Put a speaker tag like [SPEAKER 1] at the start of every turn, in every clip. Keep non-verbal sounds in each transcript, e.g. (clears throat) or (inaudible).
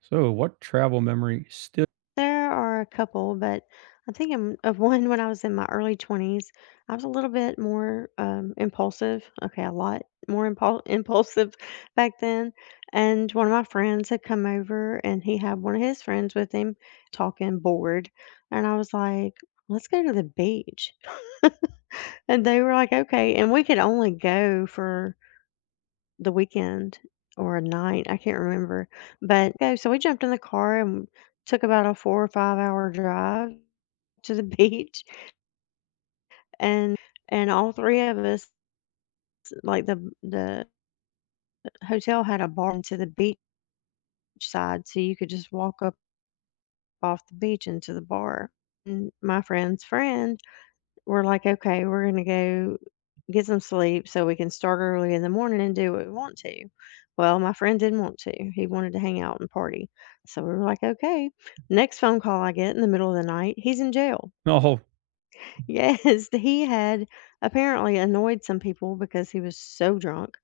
[SPEAKER 1] So, what travel memory still
[SPEAKER 2] There are a couple, but I think I'm of one when I was in my early 20s. I was a little bit more impulsive. Okay, a lot more impul- (laughs) impulsive back then. And one of my friends had come over and he had one of his friends with him talking bored. And I was like, let's go to the beach. And they were like, okay. And we could only go for the weekend or a night. I can't remember. But okay, so we jumped in the car and took about a 4 or 5 hour drive to the (laughs) beach and and all 3 of us, like, the hotel had a bar to the beach side, so you could just walk up off the beach into the bar. And my friend's friend, we're like, "Okay, we're gonna go get some sleep so we can start early in the morning and do what we want to." Well, my friend didn't want to. He wanted to hang out and party. So we were like, "Okay." Next phone call I get in the middle of the night, he's in jail.
[SPEAKER 1] (laughs) no,
[SPEAKER 2] Yes, (laughs) he had apparently annoyed some people because he was so drunk,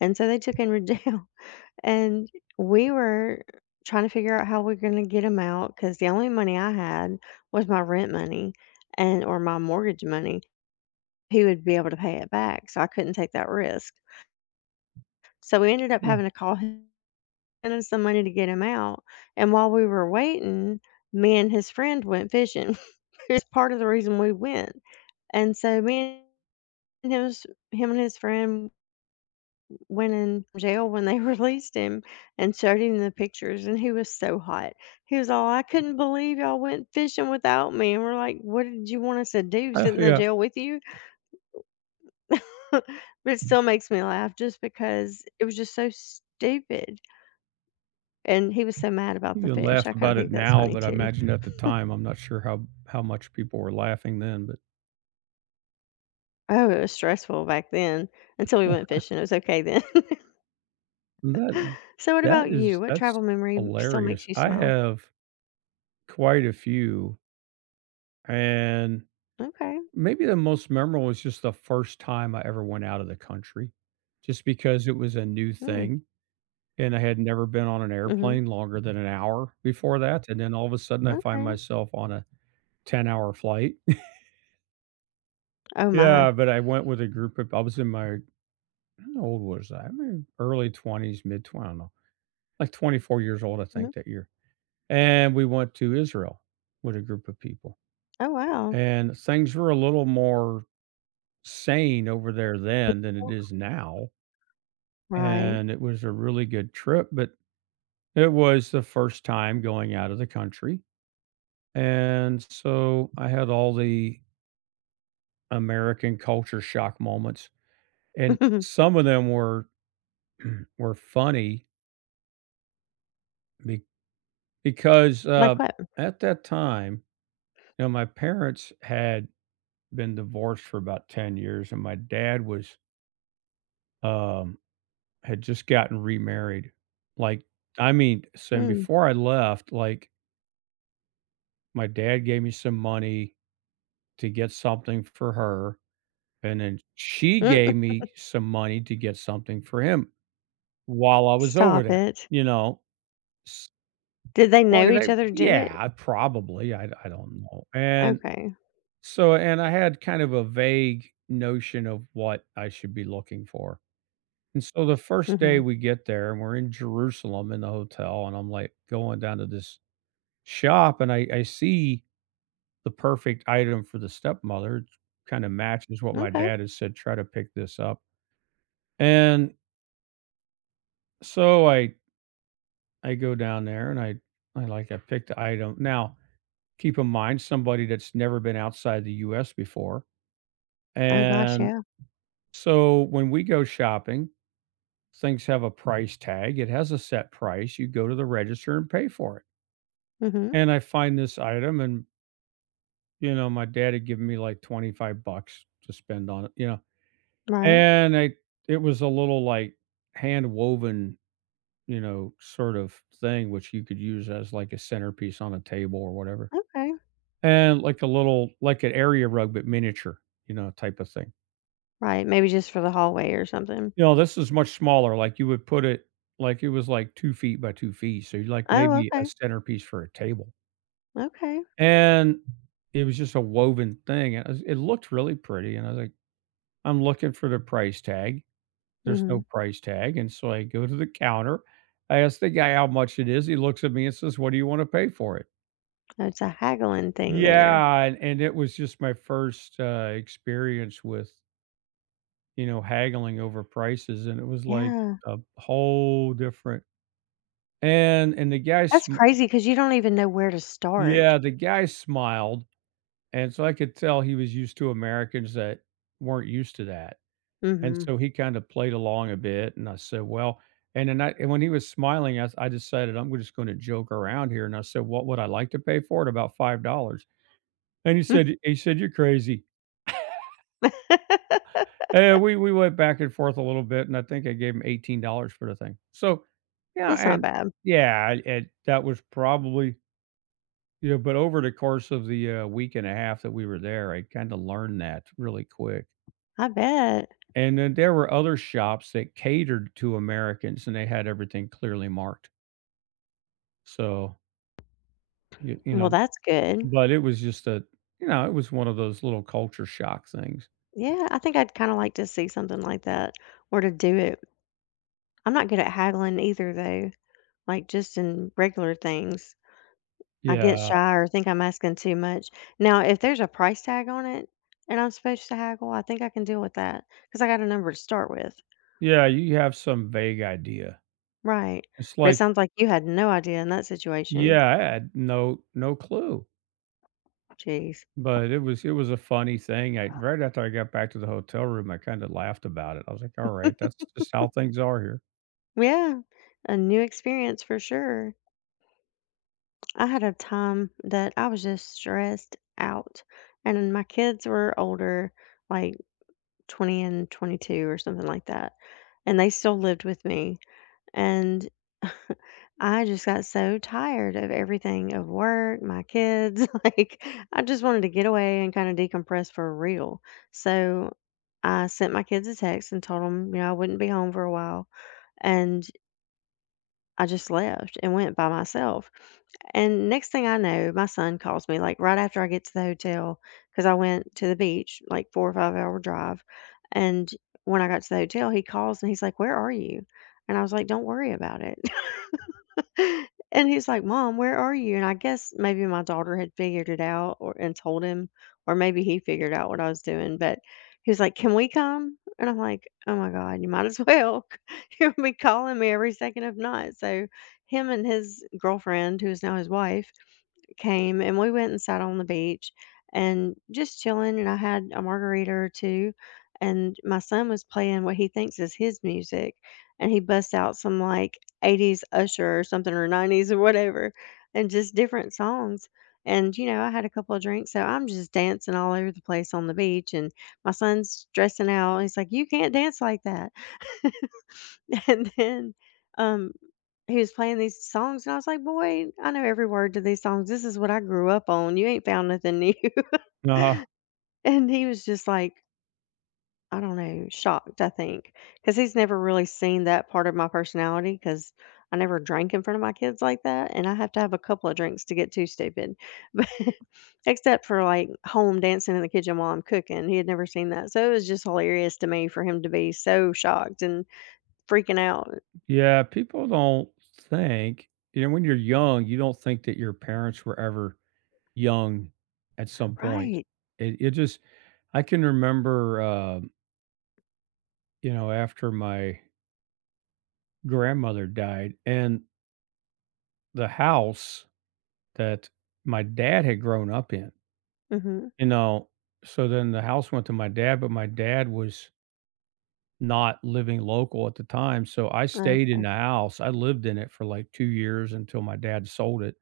[SPEAKER 2] and so they took him to jail. (laughs) And we were trying to figure out how we're going to get him out because the only money I had was my rent money and or my mortgage money. He would be able to pay it back, so I couldn't take that risk. So we ended up
[SPEAKER 1] well,
[SPEAKER 2] having to call him (laughs) and some money to get him out. And while we were waiting, me and his friend went fishing. (laughs) It's part of the reason we went. And so me. And it was him and his friend went in jail when they (laughs) released him and showed him the pictures, and he was so hot. He was all, "I couldn't believe y'all went fishing without me." And we're like, "What did you want us to do? Sit in the
[SPEAKER 1] yeah,
[SPEAKER 2] jail with you?" (laughs) But it still makes me laugh just because it was just so stupid. And he was so mad about the
[SPEAKER 1] you can
[SPEAKER 2] fish.
[SPEAKER 1] laugh
[SPEAKER 2] I kind
[SPEAKER 1] about
[SPEAKER 2] of
[SPEAKER 1] it
[SPEAKER 2] think that's
[SPEAKER 1] now,
[SPEAKER 2] funny
[SPEAKER 1] but I
[SPEAKER 2] too.
[SPEAKER 1] imagine at the time, I'm not sure how much people were laughing then, but
[SPEAKER 2] Oh, it was stressful back then until we went fishing. It was okay then. (laughs)
[SPEAKER 1] that
[SPEAKER 2] So what about you? What
[SPEAKER 1] that's
[SPEAKER 2] travel memory still
[SPEAKER 1] hilarious.
[SPEAKER 2] makes you
[SPEAKER 1] I
[SPEAKER 2] smile?
[SPEAKER 1] have quite a few, and
[SPEAKER 2] Okay.
[SPEAKER 1] maybe the most memorable was just the first time I ever went out of the country, just because it was a new
[SPEAKER 2] Mm.
[SPEAKER 1] thing, and I had never been on an
[SPEAKER 2] Mhm.
[SPEAKER 1] airplane longer than an hour before that, and then all of a sudden, I find
[SPEAKER 2] Okay.
[SPEAKER 1] myself on a 10-hour flight.
[SPEAKER 2] Oh, my.
[SPEAKER 1] Yeah, but I went with a group of I was in my how old was I? Maybe early 20s, mid 20, I don't know, like 24 years old, I
[SPEAKER 2] Mhm.
[SPEAKER 1] think, that year. And we went to Israel with a group of people.
[SPEAKER 2] Oh, wow.
[SPEAKER 1] And things were a little more sane over there then than it is now.
[SPEAKER 2] Right.
[SPEAKER 1] And it was a really good trip, but it was the first time going out of the country. And so I had all the American culture shock moments. And
[SPEAKER 2] (laughs)
[SPEAKER 1] some of them were (clears throat) were funny Be because,
[SPEAKER 2] Like what?
[SPEAKER 1] at that time, you know, my parents had been divorced for about 10 years, and my dad um had just gotten remarried. Like, I mean, so
[SPEAKER 2] Mm.
[SPEAKER 1] before I left, like, my dad gave me some money to get something for her, and then she
[SPEAKER 2] Mm.
[SPEAKER 1] gave me some money to get something for him while I was over
[SPEAKER 2] Stop
[SPEAKER 1] there,
[SPEAKER 2] it.
[SPEAKER 1] you know? S
[SPEAKER 2] Did they
[SPEAKER 1] well,
[SPEAKER 2] know
[SPEAKER 1] they,
[SPEAKER 2] each other did it?
[SPEAKER 1] yeah, probably, I don't know, and
[SPEAKER 2] Okay.
[SPEAKER 1] so and I had kind of a vague notion of what I should be looking for. And so the first day
[SPEAKER 2] Mhm.
[SPEAKER 1] we get there and we're in Jerusalem in the hotel and I'm like going down to this shop and I see the perfect item for the stepmother. It Kind of matches what my
[SPEAKER 2] Okay.
[SPEAKER 1] dad has said, try to pick this up. And so I go down there and I pick the item. Now keep in mind somebody that's never been outside the US before.
[SPEAKER 2] Oh, gosh,
[SPEAKER 1] And
[SPEAKER 2] yeah.
[SPEAKER 1] so when we go shopping, things have a price tag. It has a set price. You go to the register and pay for it.
[SPEAKER 2] Mhm.
[SPEAKER 1] And I find this item and, you know, my dad had given me like 25 bucks to spend on it, you know.
[SPEAKER 2] Right.
[SPEAKER 1] And I it was a little like hand woven, you know, sort of thing which you could use as like a centerpiece on a table or whatever.
[SPEAKER 2] Okay.
[SPEAKER 1] And like a little like an area rug but miniature, you know, type of thing.
[SPEAKER 2] Right. Maybe just for the hallway or something.
[SPEAKER 1] You know, this is much smaller. Like you would put it like it was like 2 feet by 2 feet. So you like
[SPEAKER 2] Oh,
[SPEAKER 1] maybe a
[SPEAKER 2] okay.
[SPEAKER 1] centerpiece for a table.
[SPEAKER 2] Okay.
[SPEAKER 1] And it was just a woven thing, and I was it looked really pretty, and I was like, "I'm looking for the price tag." There's no
[SPEAKER 2] Mhm.
[SPEAKER 1] price tag, and so I go to the counter. I ask the guy how much it is. He looks at me and says, "What do you wanna pay for it?"
[SPEAKER 2] Oh, it's a haggling thing there.
[SPEAKER 1] Yeah, and it was just my first, experience with, you know, haggling over prices, and it was like
[SPEAKER 2] Yeah.
[SPEAKER 1] a whole different and the guy
[SPEAKER 2] That's
[SPEAKER 1] sm
[SPEAKER 2] crazy because you don't even know where to start.
[SPEAKER 1] Yeah, the guy smiled, and so I could tell he was used to Americans that weren't used to that. And
[SPEAKER 2] Mhm.
[SPEAKER 1] so he kinda played along a bit, and I said, "Well" and then I and when he was smiling, I decided I'm just gonna joke around here, and I said, "What would I like to pay for it? About $5." And he said, "You're crazy." (laughs)
[SPEAKER 2] (laughs)
[SPEAKER 1] And we went back and forth a little bit, and I think I gave him $18 for the thing. So, yeah,
[SPEAKER 2] That's not
[SPEAKER 1] and
[SPEAKER 2] bad.
[SPEAKER 1] yeah, and that was probably but over the course of the, week and a half that we were there, I kinda learned that really quick.
[SPEAKER 2] I bet.
[SPEAKER 1] And then there were other shops that catered to Americans, and they had everything clearly marked. So, you
[SPEAKER 2] Well,
[SPEAKER 1] know,
[SPEAKER 2] that's good.
[SPEAKER 1] but it was just a it was one of those little culture shock things.
[SPEAKER 2] Yeah, I think I'd kinda like to see something like that or to do it. I'm not good at haggling either, though, like, just in regular things. I get
[SPEAKER 1] Yeah.
[SPEAKER 2] shy or think I'm asking too much. Now, if there's a price tag on it and I'm supposed to haggle, I think I can deal with that because I got a number to start with.
[SPEAKER 1] Yeah, you have some vague idea.
[SPEAKER 2] Right.
[SPEAKER 1] It's
[SPEAKER 2] But it
[SPEAKER 1] like,
[SPEAKER 2] sounds like you had no idea in that situation.
[SPEAKER 1] yeah, I had no clue,
[SPEAKER 2] Jeez.
[SPEAKER 1] but it was a funny thing. I Right after I got back to the hotel room, I kinda laughed about it. I was like, "All right, that's just how things are here."
[SPEAKER 2] Yeah, a new experience for sure. I had a time that I was just stressed out, and my kids were older, like 20 and 22 or something like that. And they still lived with me. And I just got so tired of everything of work, my kids. (laughs) Like, I just wanted to get away and kind of decompress for real. So I sent my kids a text and told them, you know, I wouldn't be home for a while. And I just left and went by myself. And next thing I know, my son calls me like right after I get to the hotel because I went to the beach, like 4 or 5 hour drive. And when I got to the hotel, he calls and he's like, "Where are you?" And I was like, "Don't worry about it." (laughs) And he's like, "Mom, where are you?" And I guess maybe my daughter had figured it out or and told him, or maybe he figured out what I was doing, but he was like, "Can we come?" And I'm like, "Oh my God, you might as well. (laughs) You'll be calling me every second if not." So him and his girlfriend, who is now his wife, came and we went and sat on the beach and just chilling, and I had a margarita or two, and my son was playing what he thinks is his music, and he busts out some like 80s Usher or something or 90s or whatever, and just different songs. And you know, I had a couple of drinks, so I'm just dancing all over the place on the beach, and my son's dressing out, he's like, "You can't dance like that." (laughs) And then um he was playing these songs, and I was like, "Boy, I know every word to these songs. This is what I grew up on. You ain't found nothing new."
[SPEAKER 1] uh
[SPEAKER 2] (laughs) And he was just like, I don't know, shocked, I think, because he's never really seen that part of my personality, because I never drank in front of my kids like that. And I have to have a couple of drinks to get too stupid. (laughs) But except for like home dancing in the kitchen while I'm cooking, he had never seen that. So it was just hilarious to me for him to be so shocked and freaking out.
[SPEAKER 1] Yeah, people don't think, you know, when you're young, you don't think that your parents were ever young at some point.
[SPEAKER 2] Right.
[SPEAKER 1] It, it just, I can remember, you know, after my grandmother died and the house that my dad had grown up in,
[SPEAKER 2] Hmm.
[SPEAKER 1] you know, so then the house went to my dad, but my dad was not living local at the time. So I stayed in the
[SPEAKER 2] Okay.
[SPEAKER 1] house. I lived in it for like 2 years until my dad sold it.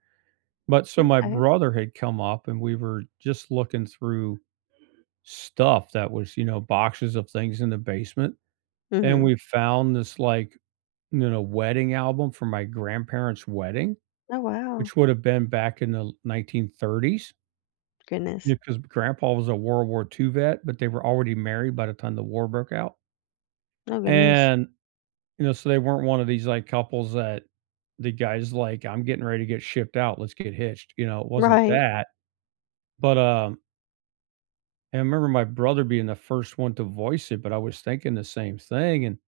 [SPEAKER 1] But so my
[SPEAKER 2] Okay.
[SPEAKER 1] brother had come up and we were just looking through stuff that was, you know, boxes of things in the basement, and
[SPEAKER 2] Hmm.
[SPEAKER 1] we found this, like, you know, wedding album from my grandparents' wedding,
[SPEAKER 2] Oh, wow.
[SPEAKER 1] which would have been back in the 1930s,
[SPEAKER 2] Goodness.
[SPEAKER 1] because grandpa was a World War II vet, but they were already married by the time the war broke out,
[SPEAKER 2] Oh, goodness.
[SPEAKER 1] and, you know, so they weren't one of these, like, couples that the guy's like, "I'm getting ready to get shipped out, let's get hitched," you know, it wasn't
[SPEAKER 2] Right.
[SPEAKER 1] that, but, um and I remember my brother being the first one to voice it, but I was thinking the same thing, and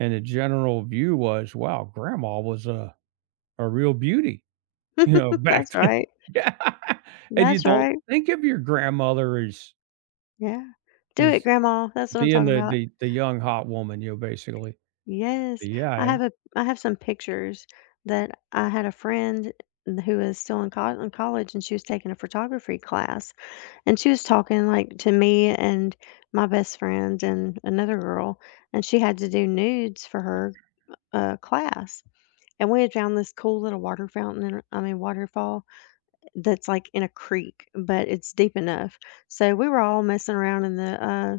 [SPEAKER 1] and the general view was, "Wow, grandma was a real beauty," (laughs) you know,
[SPEAKER 2] (laughs) That's
[SPEAKER 1] back then. (laughs)
[SPEAKER 2] right.
[SPEAKER 1] Yeah, and you
[SPEAKER 2] That's
[SPEAKER 1] don't
[SPEAKER 2] right.
[SPEAKER 1] think of your grandmother
[SPEAKER 2] Yeah. Do it,
[SPEAKER 1] as
[SPEAKER 2] grandma. That's what I'm
[SPEAKER 1] being
[SPEAKER 2] talking
[SPEAKER 1] the
[SPEAKER 2] about.
[SPEAKER 1] the the young hot woman, you know, basically.
[SPEAKER 2] Yes. I
[SPEAKER 1] Yeah,
[SPEAKER 2] have a I have some pictures that I had a friend who is still in, col in college, and she was taking a photography class, and she was talking like to me and my best friend and another girl, and she had to do nudes for her class. And we had found this cool little water fountain, and I mean waterfall, that's like in a creek, but it's deep enough. So we were all messing around in the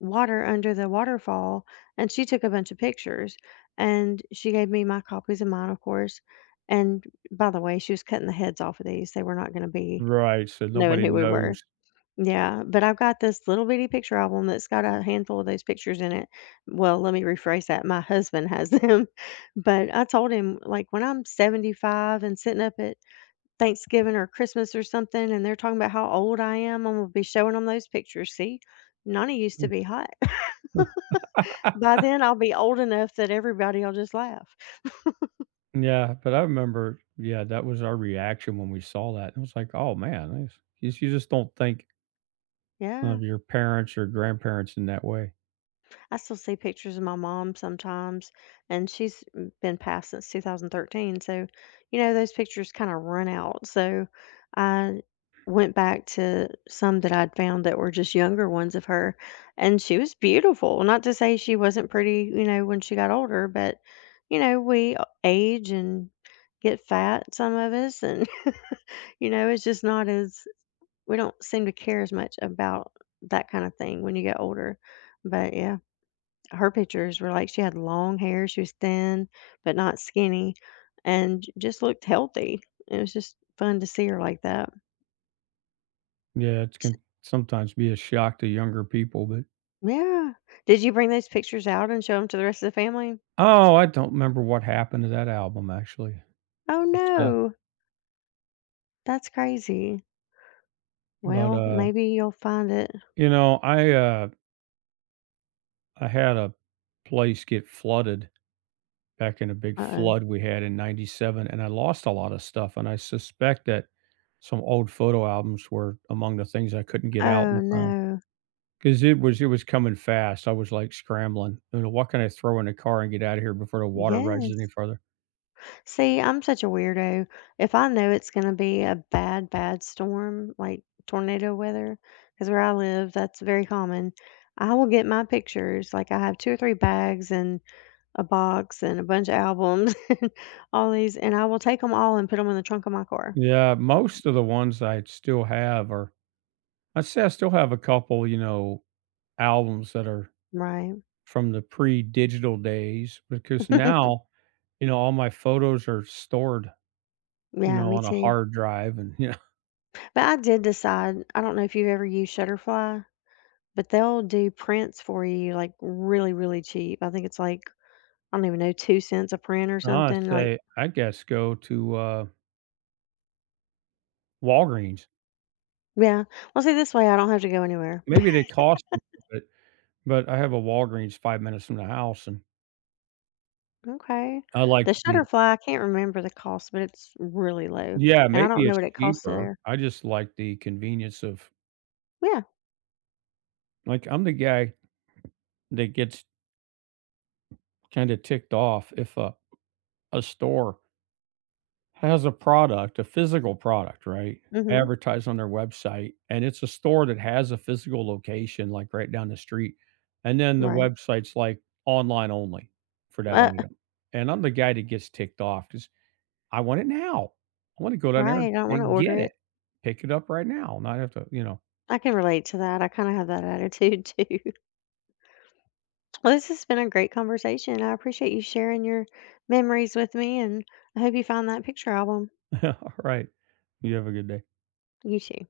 [SPEAKER 2] water under the waterfall, and she took a bunch of pictures. And she gave me my copies of mine, of course. And by the way, she was cutting the heads off of these. They were not going to be
[SPEAKER 1] right, so
[SPEAKER 2] knowing
[SPEAKER 1] nobody
[SPEAKER 2] who we were.
[SPEAKER 1] knows.
[SPEAKER 2] Yeah, but I've got this little bitty picture album that's got a handful of those pictures in it. Well, let me rephrase that. My husband has them, (laughs) but I told him like when I'm 75 and sitting up at Thanksgiving or Christmas or something, and they're talking about how old I am, I'm gonna be showing them those pictures. See, Nani used to be hot.
[SPEAKER 1] (laughs)
[SPEAKER 2] (laughs) By then, I'll be old enough that everybody'll just laugh.
[SPEAKER 1] Yeah, but I remember, yeah, that was our reaction when we saw that, it was like, "Oh, man, nice." You just don't think
[SPEAKER 2] Yeah.
[SPEAKER 1] of your parents or grandparents in that way.
[SPEAKER 2] I still see pictures of my mom sometimes, and she's been passed since 2013. So, you know, those pictures kind of run out. So I went back to some that I'd found that were just younger ones of her, and she was beautiful. Not to say she wasn't pretty, you know, when she got older, but, you know, we age and get fat, some of us, and, (laughs) you know, it's just not as, we don't seem to care as much about that kind of thing when you get older. But yeah, her pictures were like she had long hair, she was thin, but not skinny, and j just looked healthy. It was just fun to see her like that.
[SPEAKER 1] Yeah, it
[SPEAKER 2] S.
[SPEAKER 1] can sometimes be a shock to younger people, but
[SPEAKER 2] Yeah. Did you bring those pictures out and show them to the rest of the family?
[SPEAKER 1] oh, I don't remember what happened to that album actually.
[SPEAKER 2] Oh,
[SPEAKER 1] It's, uh,
[SPEAKER 2] no. That's crazy.
[SPEAKER 1] but,
[SPEAKER 2] Well,
[SPEAKER 1] uh,
[SPEAKER 2] maybe you'll find it.
[SPEAKER 1] you know, I had a place get flooded back in a big
[SPEAKER 2] Uh-oh.
[SPEAKER 1] flood we had in '97, and I lost a lot of stuff, and I suspect that some old photo albums were among the things I couldn't get
[SPEAKER 2] Oh,
[SPEAKER 1] out
[SPEAKER 2] oh
[SPEAKER 1] in time
[SPEAKER 2] no.
[SPEAKER 1] because it was coming fast. I was, like, scrambling. You know, what can I throw in the car and get out of here before the water rises any
[SPEAKER 2] Yes.
[SPEAKER 1] further?
[SPEAKER 2] See, I'm such a weirdo. If I know it's going to be a bad, bad storm, like tornado weather, because where I live, that's very common, I will get my pictures. Like I have two or three bags and a box and a bunch of albums (laughs) and all these, and I will take them all and put them in the trunk of my car.
[SPEAKER 1] Yeah, most of the ones I still have are I still have a couple, you know, albums that are
[SPEAKER 2] Right.
[SPEAKER 1] from the pre-digital days because
[SPEAKER 2] (laughs)
[SPEAKER 1] now, you know, all my photos are stored, you
[SPEAKER 2] Yeah,
[SPEAKER 1] know,
[SPEAKER 2] me
[SPEAKER 1] on a
[SPEAKER 2] too.
[SPEAKER 1] hard drive and
[SPEAKER 2] But I did decide, I don't know if you've ever used Shutterfly, but they'll do prints for you like really, really cheap. I think it's like, I don't even know, 2 cents a print or
[SPEAKER 1] (laughs) I
[SPEAKER 2] something. Like,
[SPEAKER 1] say I guess go to Walgreens.
[SPEAKER 2] yeah. Well, see, this way I don't have to go anywhere.
[SPEAKER 1] Maybe they cost me, but I have a Walgreens 5 minutes from the house and
[SPEAKER 2] Okay.
[SPEAKER 1] I like
[SPEAKER 2] The
[SPEAKER 1] to be
[SPEAKER 2] Shutterfly, I can't remember the cost, but it's really low,
[SPEAKER 1] Yeah,
[SPEAKER 2] and I
[SPEAKER 1] maybe
[SPEAKER 2] don't know
[SPEAKER 1] it's
[SPEAKER 2] what it costs
[SPEAKER 1] cheaper.
[SPEAKER 2] there.
[SPEAKER 1] I just like the convenience of
[SPEAKER 2] Yeah.
[SPEAKER 1] I'm the guy that gets kind of ticked off if a store has a product, a physical product, right,
[SPEAKER 2] Mhm.
[SPEAKER 1] advertised on their website, and it's a store that has a physical location, like, right down the street, and then the
[SPEAKER 2] Right.
[SPEAKER 1] website's, like, online only for that
[SPEAKER 2] Uh,
[SPEAKER 1] item, and I'm the guy that gets ticked off, cause I want it now. I wanna go down
[SPEAKER 2] right.
[SPEAKER 1] there
[SPEAKER 2] I don't want to
[SPEAKER 1] and
[SPEAKER 2] order
[SPEAKER 1] get it,
[SPEAKER 2] it.
[SPEAKER 1] pick it up right now, not have to, you know.
[SPEAKER 2] I can relate to that. I kind of have that attitude (laughs) too. Well, this has been a great conversation. I appreciate you sharing your memories with me, and I hope you find that picture album.
[SPEAKER 1] (laughs) Alright. You have a good day.
[SPEAKER 2] You too.